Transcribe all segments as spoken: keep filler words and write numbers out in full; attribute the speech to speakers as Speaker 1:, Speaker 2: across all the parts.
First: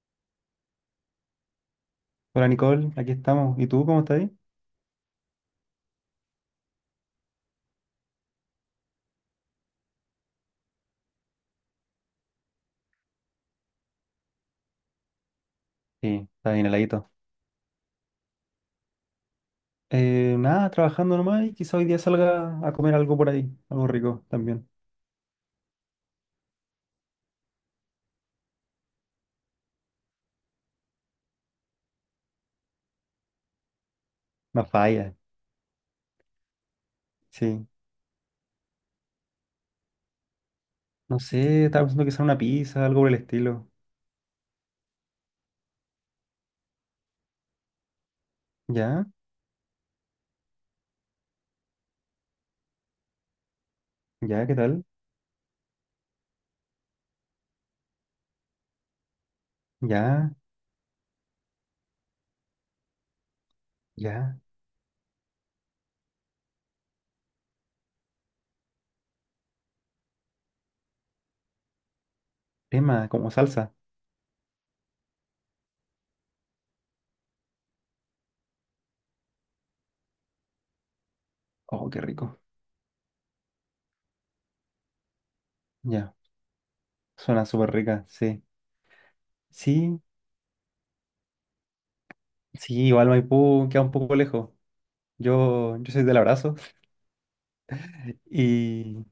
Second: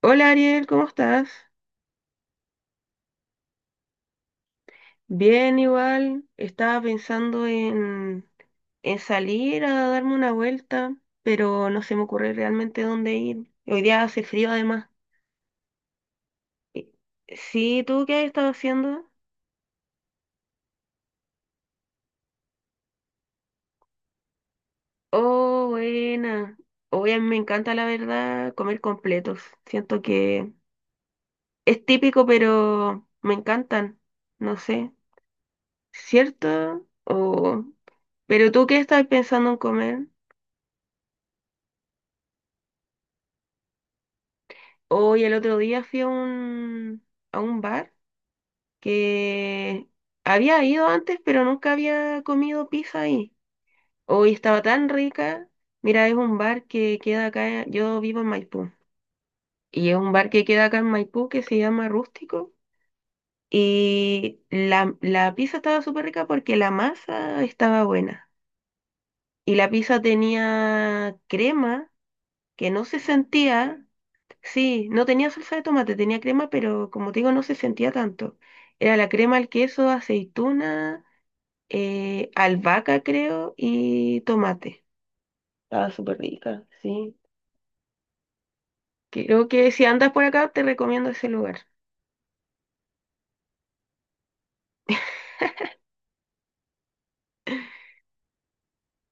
Speaker 1: Hola Ariel, ¿cómo estás?
Speaker 2: Hola Nicole, aquí estamos. ¿Y tú cómo estás ahí?
Speaker 1: Bien, igual. Estaba pensando en, en salir a darme una vuelta, pero no se me ocurre realmente dónde ir. Hoy día hace frío además.
Speaker 2: Sí, está bien
Speaker 1: Eh,
Speaker 2: heladito.
Speaker 1: Sí, ¿tú qué has estado haciendo?
Speaker 2: Eh, nada, trabajando nomás y quizá hoy día salga a comer algo por ahí, algo rico también.
Speaker 1: Oh, buena. Hoy a mí me encanta, la verdad, comer completos. Siento que es típico, pero me encantan. No
Speaker 2: No
Speaker 1: sé,
Speaker 2: falla,
Speaker 1: ¿cierto? O...
Speaker 2: sí.
Speaker 1: ¿Pero tú qué estás pensando en comer?
Speaker 2: No sé, estaba pensando quizá una pizza, algo por el estilo.
Speaker 1: Hoy el otro día fui a un, a un bar
Speaker 2: ¿Ya?
Speaker 1: que había ido antes, pero nunca había comido pizza ahí. Hoy
Speaker 2: ¿Ya? ¿Qué
Speaker 1: estaba
Speaker 2: tal?
Speaker 1: tan rica. Mira, es un bar que queda acá, yo vivo en Maipú, y es un bar
Speaker 2: ¿Ya?
Speaker 1: que queda acá en Maipú que se llama Rústico.
Speaker 2: ¿Ya?
Speaker 1: Y la, la pizza estaba súper rica porque la masa estaba buena. Y la pizza tenía crema que no se
Speaker 2: Tema, como salsa.
Speaker 1: sentía. Sí, no tenía salsa de tomate, tenía crema, pero como te digo, no se sentía tanto. Era la crema, el queso, aceituna,
Speaker 2: Oh, qué
Speaker 1: eh,
Speaker 2: rico.
Speaker 1: albahaca, creo, y tomate. Estaba
Speaker 2: Ya,
Speaker 1: súper rica, sí.
Speaker 2: suena súper rica, sí.
Speaker 1: Creo que si
Speaker 2: Sí,
Speaker 1: andas por acá, te recomiendo ese lugar.
Speaker 2: sí, igual Maipú queda un poco lejos. Yo, yo soy del abrazo y,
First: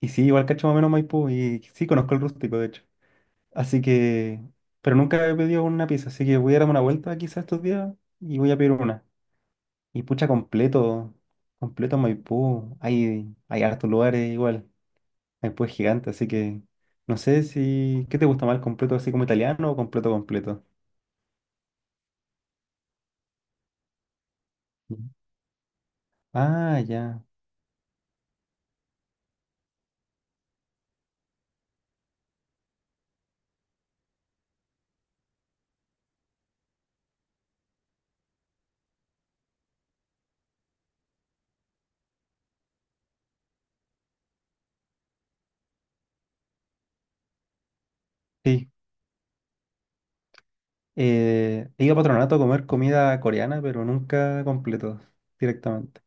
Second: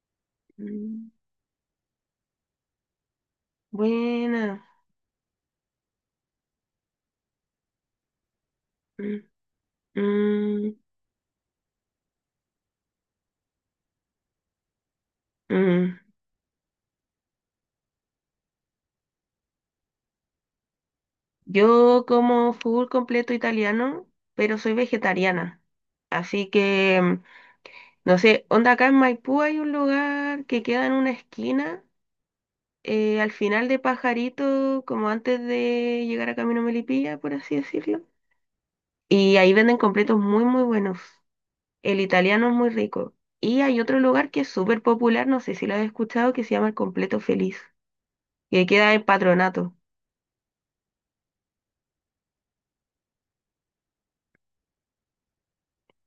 Speaker 2: y sí, igual cacho más o menos
Speaker 1: Mm,
Speaker 2: Maipú y sí, conozco el rústico, de hecho. Así que,
Speaker 1: buena.
Speaker 2: pero nunca he pedido una pizza, así que voy a darme una vuelta quizás estos días y voy a pedir una.
Speaker 1: Mm,
Speaker 2: Y pucha,
Speaker 1: mm,
Speaker 2: completo, completo Maipú. Hay, hay hartos lugares igual. Maipú es
Speaker 1: mm.
Speaker 2: gigante, así que no sé si, ¿qué te gusta más, el completo así como italiano o completo completo?
Speaker 1: Yo como full completo italiano, pero soy
Speaker 2: Mm.
Speaker 1: vegetariana. Así
Speaker 2: Ah,
Speaker 1: que, mm,
Speaker 2: ya,
Speaker 1: no sé, onda acá en Maipú hay un lugar que queda en una esquina eh, al final de Pajarito, como antes de llegar a Camino Melipilla, por así decirlo. Y ahí venden completos muy, muy buenos. El italiano es muy rico. Y hay otro lugar que es súper popular, no sé si lo has escuchado, que se llama el Completo Feliz, que
Speaker 2: sí.
Speaker 1: queda en Patronato.
Speaker 2: Eh, he ido a Patronato a comer comida coreana, pero nunca completo, directamente.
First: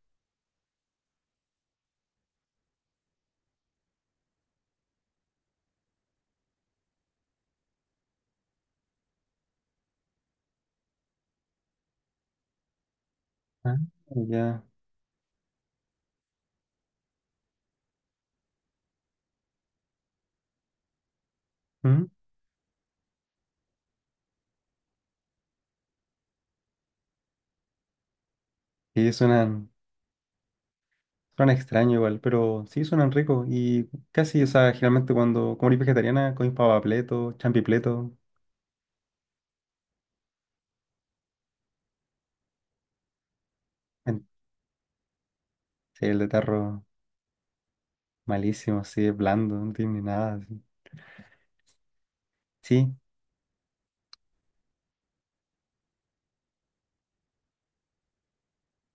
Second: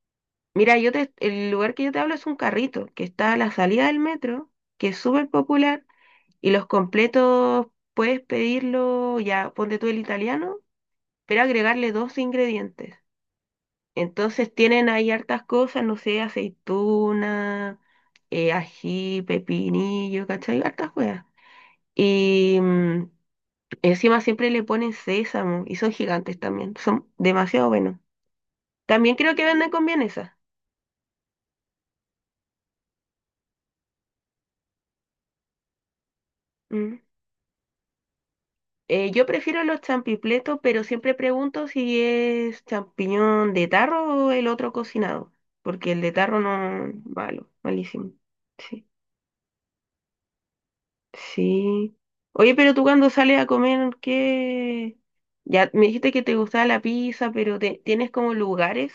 Speaker 1: Mira, yo te, el lugar que yo te hablo es un carrito, que está a la salida del metro, que es súper popular, y los completos puedes pedirlo, ya ponte tú el italiano, pero agregarle dos ingredientes.
Speaker 2: Ah,
Speaker 1: Entonces
Speaker 2: ya.
Speaker 1: tienen ahí hartas cosas, no sé, aceituna, eh, ají, pepinillo, ¿cachai? Hartas cosas.
Speaker 2: ¿Mm?
Speaker 1: Y mm, encima siempre le ponen sésamo y son gigantes también, son demasiado buenos.
Speaker 2: Y
Speaker 1: También creo que venden
Speaker 2: suenan,
Speaker 1: con vienesa.
Speaker 2: suena extraño igual, pero sí suenan ricos. Y casi, o sea, generalmente cuando como eres vegetariana, comes
Speaker 1: Mm.
Speaker 2: papapleto, champipleto.
Speaker 1: Eh, yo prefiero los champipletos, pero siempre pregunto si es champiñón de tarro
Speaker 2: En-
Speaker 1: o el otro cocinado, porque el
Speaker 2: sí,
Speaker 1: de
Speaker 2: el de
Speaker 1: tarro
Speaker 2: tarro
Speaker 1: no, malo, malísimo.
Speaker 2: malísimo,
Speaker 1: Sí.
Speaker 2: así, es blando, no tiene ni nada. Así.
Speaker 1: Sí. Oye, pero tú
Speaker 2: Sí,
Speaker 1: cuando sales a comer, ¿qué? Ya me dijiste que te gustaba la pizza, pero te- ¿tienes como lugares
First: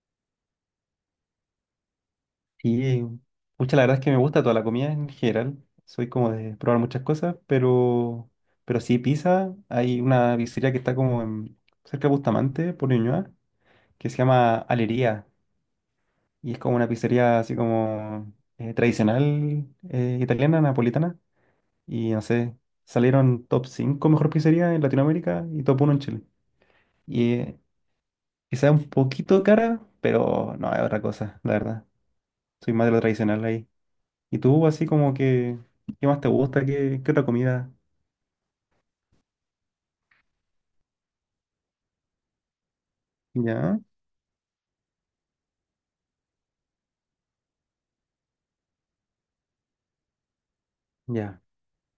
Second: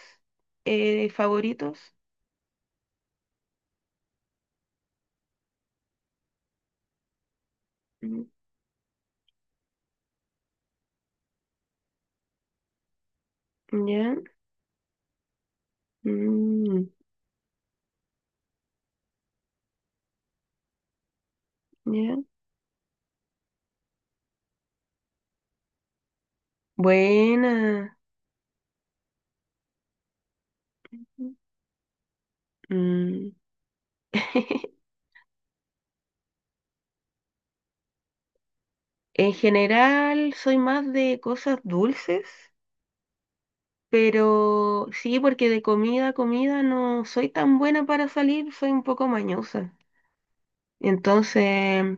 Speaker 1: eh, favoritos?
Speaker 2: y pucha, la verdad es que me gusta toda la comida en general. Soy como de probar muchas cosas,
Speaker 1: Mm.
Speaker 2: pero, pero sí, pizza. Hay una pizzería que está como en- cerca de Bustamante, por Ñuñoa, que
Speaker 1: Ya.
Speaker 2: se llama Alería. Y es como una
Speaker 1: Mm,
Speaker 2: pizzería así como eh, tradicional eh, italiana, napolitana. Y
Speaker 1: ya.
Speaker 2: no sé, salieron top cinco mejor pizzería en Latinoamérica y top uno en Chile. Y eh,
Speaker 1: Buena.
Speaker 2: quizá un poquito cara, pero no, es otra cosa, la verdad. Soy más de lo
Speaker 1: Mm.
Speaker 2: tradicional ahí. ¿Y tú, así como que, qué más te gusta? ¿Qué, qué otra comida?
Speaker 1: En general, soy más de cosas dulces,
Speaker 2: Ya,
Speaker 1: pero sí, porque de comida a comida no soy tan buena para salir, soy un poco mañosa.
Speaker 2: ya.
Speaker 1: Entonces,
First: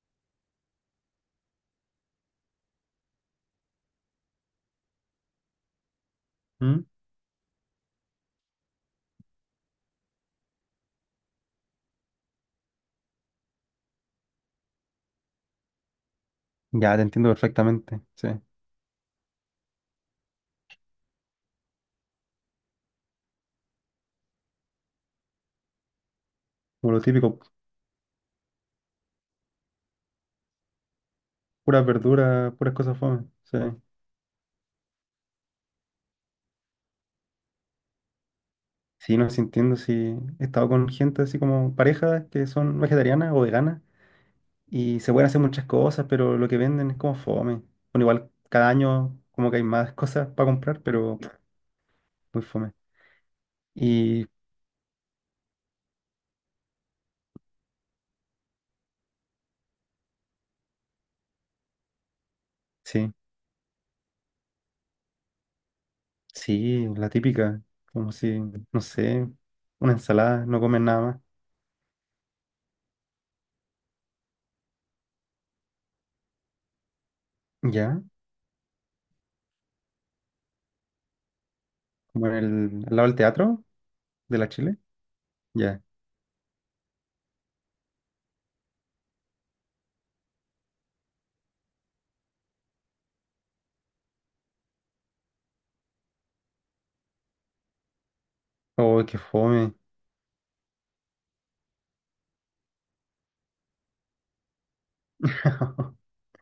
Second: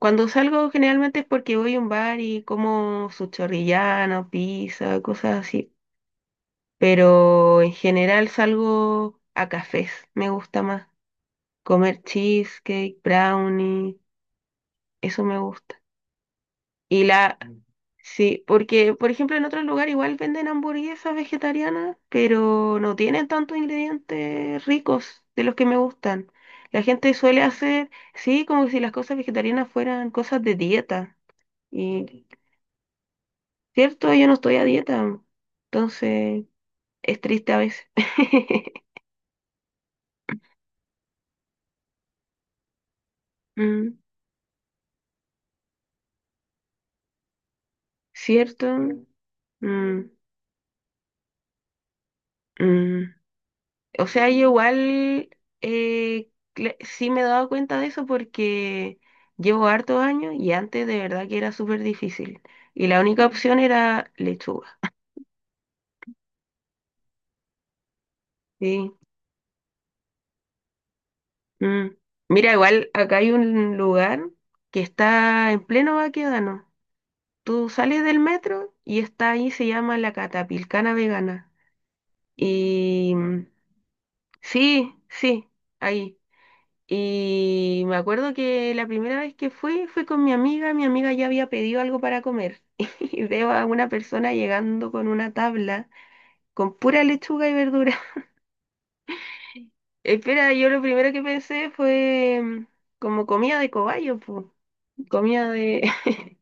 Speaker 1: cuando salgo generalmente es porque voy a un bar y como su chorrillano, pizza, cosas así.
Speaker 2: ¿Mm?
Speaker 1: Pero en general salgo a cafés, me gusta más. Comer cheesecake, brownie, eso me gusta.
Speaker 2: Ya, te
Speaker 1: Y
Speaker 2: entiendo
Speaker 1: la,
Speaker 2: perfectamente. Sí.
Speaker 1: sí, porque por ejemplo en otros lugares igual venden hamburguesas vegetarianas, pero no tienen tantos ingredientes ricos de los que me gustan. La
Speaker 2: Como lo
Speaker 1: gente
Speaker 2: típico,
Speaker 1: suele hacer, sí, como si las cosas vegetarianas fueran cosas de dieta.
Speaker 2: puras
Speaker 1: Y
Speaker 2: verduras, puras cosas fome. Sí.
Speaker 1: cierto, yo no estoy a dieta, entonces es triste a veces.
Speaker 2: Sí, no, sí entiendo. Sí, he estado con gente así como parejas que son vegetarianas o veganas,
Speaker 1: Mm,
Speaker 2: y se pueden hacer muchas cosas, pero lo que venden es como fome. Bueno, igual
Speaker 1: ¿cierto?
Speaker 2: cada año como que hay más
Speaker 1: Mm,
Speaker 2: cosas para comprar, pero muy fome.
Speaker 1: mm. O
Speaker 2: Y
Speaker 1: sea, yo igual eh, cl- sí me he dado cuenta de eso porque llevo hartos años y antes de verdad que era súper difícil. Y la
Speaker 2: sí,
Speaker 1: única opción era lechuga.
Speaker 2: sí, la típica, como si, no
Speaker 1: Sí.
Speaker 2: sé, una ensalada, no comen nada
Speaker 1: Mm. Mira, igual acá hay un lugar que está en pleno Baquedano. Tú
Speaker 2: más. ¿Ya?
Speaker 1: sales del metro y está ahí, se llama La Catapilcana Vegana.
Speaker 2: Como en el, al lado
Speaker 1: Y
Speaker 2: del
Speaker 1: mm,
Speaker 2: teatro de la Chile.
Speaker 1: sí, sí,
Speaker 2: Ya.
Speaker 1: ahí. Y me acuerdo que la primera vez que fui, fui con mi amiga, mi amiga ya había pedido algo para comer. Y veo a una persona llegando con una tabla con pura lechuga y verdura.
Speaker 2: Oh, qué fome.
Speaker 1: Espera, yo lo primero que pensé fue mm, como comida de cobayo, pues, comida de...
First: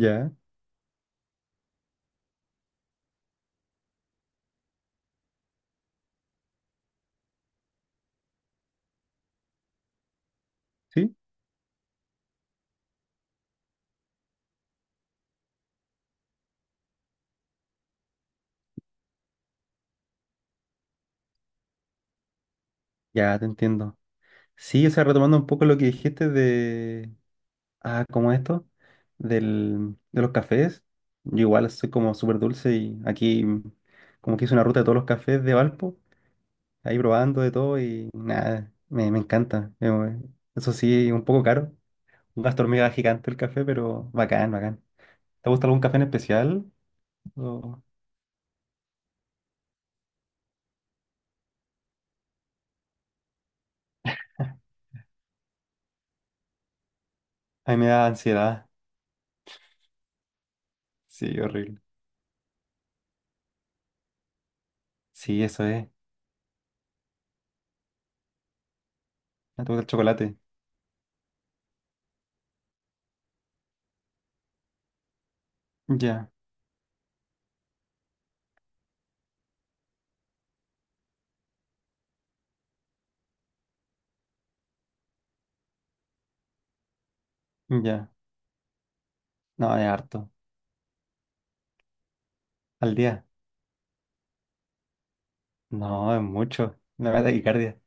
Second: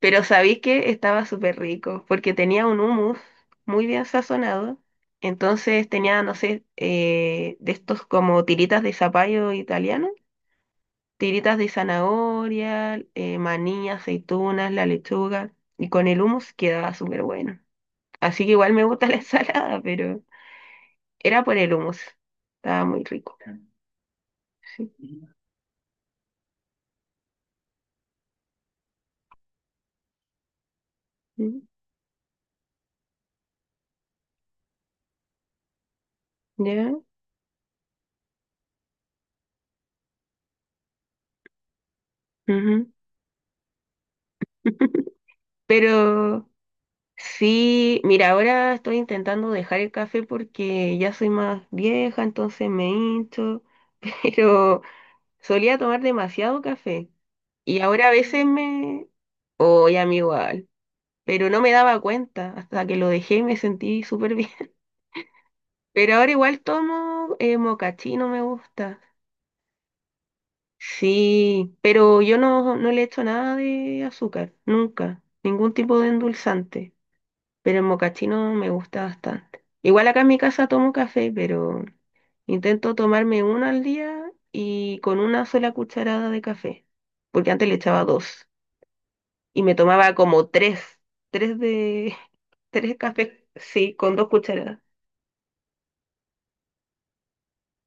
Speaker 1: Pero sabéis que estaba súper rico, porque tenía un hummus muy bien sazonado. Entonces tenía, no sé, eh, de estos como tiritas de zapallo italiano,
Speaker 2: sí,
Speaker 1: tiritas de zanahoria, eh, maní, aceitunas, la lechuga, y con el hummus quedaba súper bueno. Así que igual me gusta la ensalada, pero era por el hummus. Estaba muy rico.
Speaker 2: ya te entiendo. Sí, o sea,
Speaker 1: Sí.
Speaker 2: retomando un poco lo que dijiste de, ah, como esto, del, de los cafés. Yo
Speaker 1: Mm.
Speaker 2: igual soy como súper dulce y aquí mm, como que hice una ruta de todos los cafés de Valpo,
Speaker 1: ¿Ya?
Speaker 2: ahí probando de todo y nada, me, me encanta. Eh, bueno, eso sí, un poco caro, un gasto
Speaker 1: Ujú.
Speaker 2: hormiga gigante el café, pero bacán, bacán. ¿Te gusta algún café en
Speaker 1: Pero
Speaker 2: especial? O-
Speaker 1: sí, mira, ahora estoy intentando dejar el café porque ya soy más vieja, entonces me hincho, pero solía tomar demasiado café
Speaker 2: a mí
Speaker 1: y
Speaker 2: me da
Speaker 1: ahora a veces
Speaker 2: ansiedad.
Speaker 1: me... Oye, a mí igual.
Speaker 2: Sí,
Speaker 1: Pero no me
Speaker 2: horrible.
Speaker 1: daba cuenta hasta que lo dejé y me sentí súper bien.
Speaker 2: Sí, eso es.
Speaker 1: Pero ahora igual tomo eh, mocachino, me gusta.
Speaker 2: Me gusta el chocolate.
Speaker 1: Sí, pero yo no, no le echo nada de azúcar, nunca, ningún tipo de
Speaker 2: Ya,
Speaker 1: endulzante, pero el mocachino me gusta bastante. Igual acá en mi casa tomo café, pero intento tomarme uno al día y con una sola cucharada de café, porque antes le echaba
Speaker 2: ya.
Speaker 1: dos y me
Speaker 2: No, es
Speaker 1: tomaba
Speaker 2: harto.
Speaker 1: como tres, tres de,
Speaker 2: Al
Speaker 1: tres
Speaker 2: día.
Speaker 1: cafés, sí, con dos cucharadas.
Speaker 2: No, es mucho. Me da taquicardia.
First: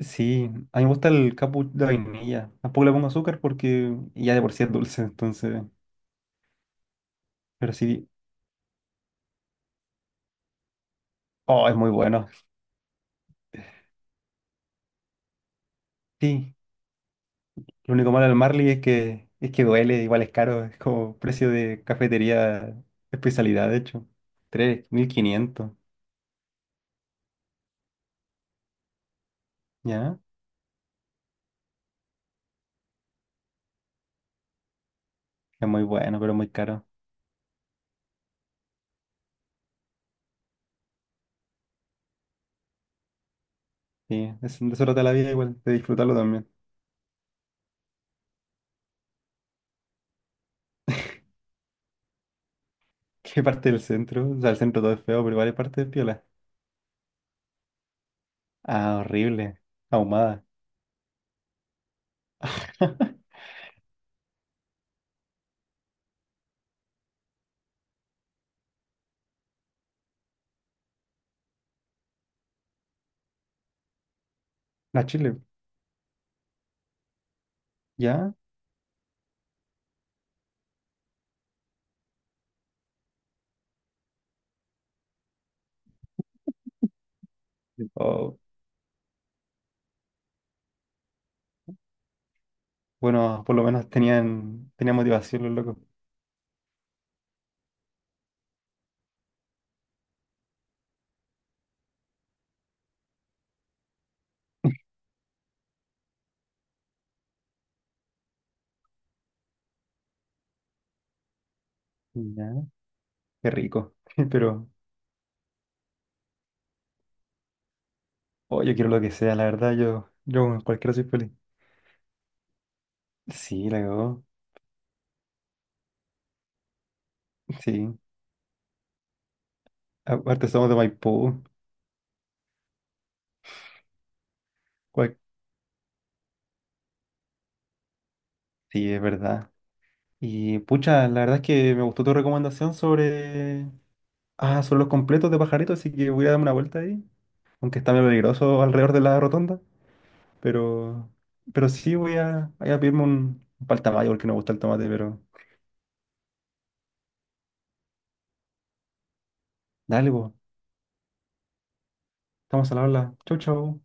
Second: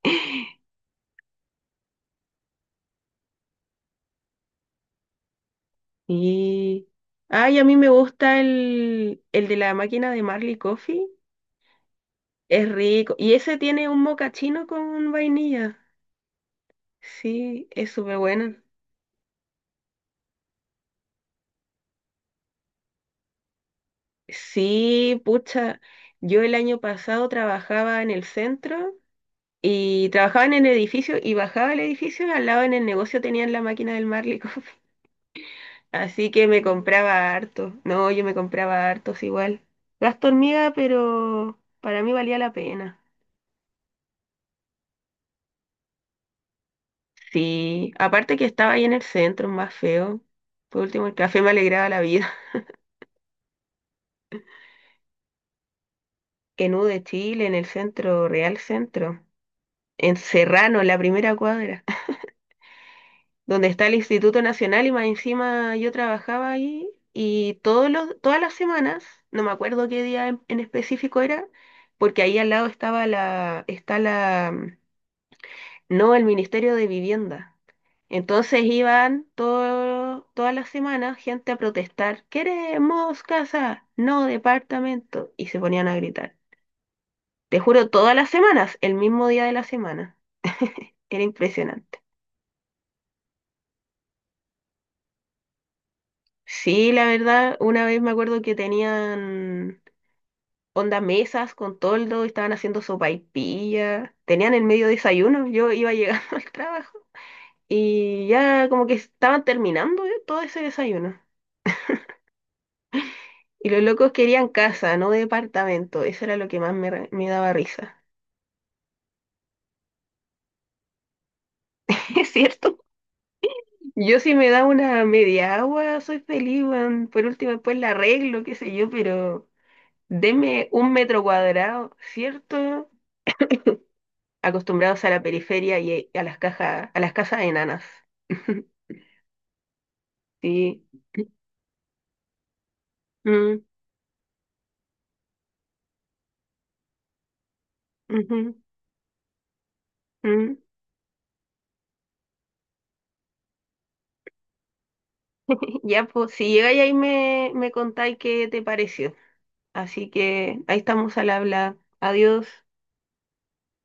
Speaker 2: Sí, a mí me gusta el cappuccino de vainilla. Tampoco le pongo azúcar porque ya de por sí es dulce, entonces.
Speaker 1: Y. Ay, a
Speaker 2: Pero
Speaker 1: mí me
Speaker 2: sí,
Speaker 1: gusta el, el de la máquina de Marley Coffee.
Speaker 2: oh, es muy bueno.
Speaker 1: Es rico. Y ese tiene un mocachino con vainilla.
Speaker 2: Sí,
Speaker 1: Sí, es
Speaker 2: lo único
Speaker 1: súper
Speaker 2: malo del
Speaker 1: bueno.
Speaker 2: Marley es que es que duele, igual es caro, es como precio de cafetería especialidad, de hecho. tres mil
Speaker 1: Sí,
Speaker 2: quinientos,
Speaker 1: pucha. Yo el año pasado trabajaba en el centro y
Speaker 2: ¿ya?
Speaker 1: trabajaba en el edificio y bajaba el edificio y al lado en el negocio tenían la máquina del Marley Coffee.
Speaker 2: Es muy bueno,
Speaker 1: Así
Speaker 2: pero
Speaker 1: que
Speaker 2: muy
Speaker 1: me
Speaker 2: caro.
Speaker 1: compraba harto. No, yo me compraba hartos igual. Gasto hormiga, pero para mí valía la pena.
Speaker 2: Sí, es, de eso trata la vida igual, de disfrutarlo también.
Speaker 1: Sí, aparte que estaba ahí en el centro, más feo. Por último, el café me alegraba la vida.
Speaker 2: ¿Qué parte del centro? O sea, el centro todo es feo, pero igual hay parte de piola.
Speaker 1: En U de Chile, en el centro, Real
Speaker 2: Ah,
Speaker 1: Centro,
Speaker 2: horrible.
Speaker 1: en
Speaker 2: Ahumada.
Speaker 1: Serrano, en la primera cuadra, donde está el Instituto Nacional y más encima yo trabajaba ahí y todos los, todas las semanas, no me acuerdo qué día en, en específico era, porque ahí al lado estaba la, está la...
Speaker 2: La Chile,
Speaker 1: No, el Ministerio de Vivienda.
Speaker 2: ¿ya?
Speaker 1: Entonces iban todo, todas las semanas gente a protestar, queremos casa, no departamento, y se ponían a gritar. Te juro, todas las
Speaker 2: Oh.
Speaker 1: semanas, el mismo día de la semana. Era impresionante.
Speaker 2: Bueno, por lo menos tenían, tenían motivación los locos.
Speaker 1: Sí, la verdad, una vez me acuerdo que tenían onda mesas con toldo, estaban haciendo sopaipilla, tenían el medio desayuno, yo iba llegando al trabajo y ya como que estaban terminando eh, todo ese desayuno.
Speaker 2: Ya. Qué
Speaker 1: Y los
Speaker 2: rico.
Speaker 1: locos querían
Speaker 2: Pero,
Speaker 1: casa, no departamento. Eso era lo que más me, re- me daba risa.
Speaker 2: oh, yo quiero lo que sea, la verdad, yo, yo con cualquiera soy feliz.
Speaker 1: ¿Es cierto?
Speaker 2: Sí, la
Speaker 1: Yo
Speaker 2: cagó.
Speaker 1: si me da una media agua, soy feliz, weón. Por último, después la
Speaker 2: Sí.
Speaker 1: arreglo, qué sé yo, pero
Speaker 2: Aparte somos
Speaker 1: deme
Speaker 2: de
Speaker 1: un metro
Speaker 2: Maipú.
Speaker 1: cuadrado, ¿cierto? Acostumbrados a
Speaker 2: Cual-
Speaker 1: la periferia y a las cajas, a las casas enanas.
Speaker 2: sí, es verdad. Y
Speaker 1: Sí.
Speaker 2: pucha, la verdad es que me gustó tu recomendación
Speaker 1: Mm,
Speaker 2: sobre. Ah, sobre los completos de pajaritos, así que voy a darme una vuelta ahí. Aunque está medio
Speaker 1: ujú,
Speaker 2: peligroso alrededor de la rotonda.
Speaker 1: mm.
Speaker 2: Pero. Pero sí voy a, voy a pedirme un, un paltamayo porque no me gusta el tomate, pero.
Speaker 1: Ya, pues, si llegáis ahí me, me contáis qué te pareció. Así
Speaker 2: Dale, pues.
Speaker 1: que ahí estamos al habla. Adiós.
Speaker 2: Estamos al habla. Chau, chau.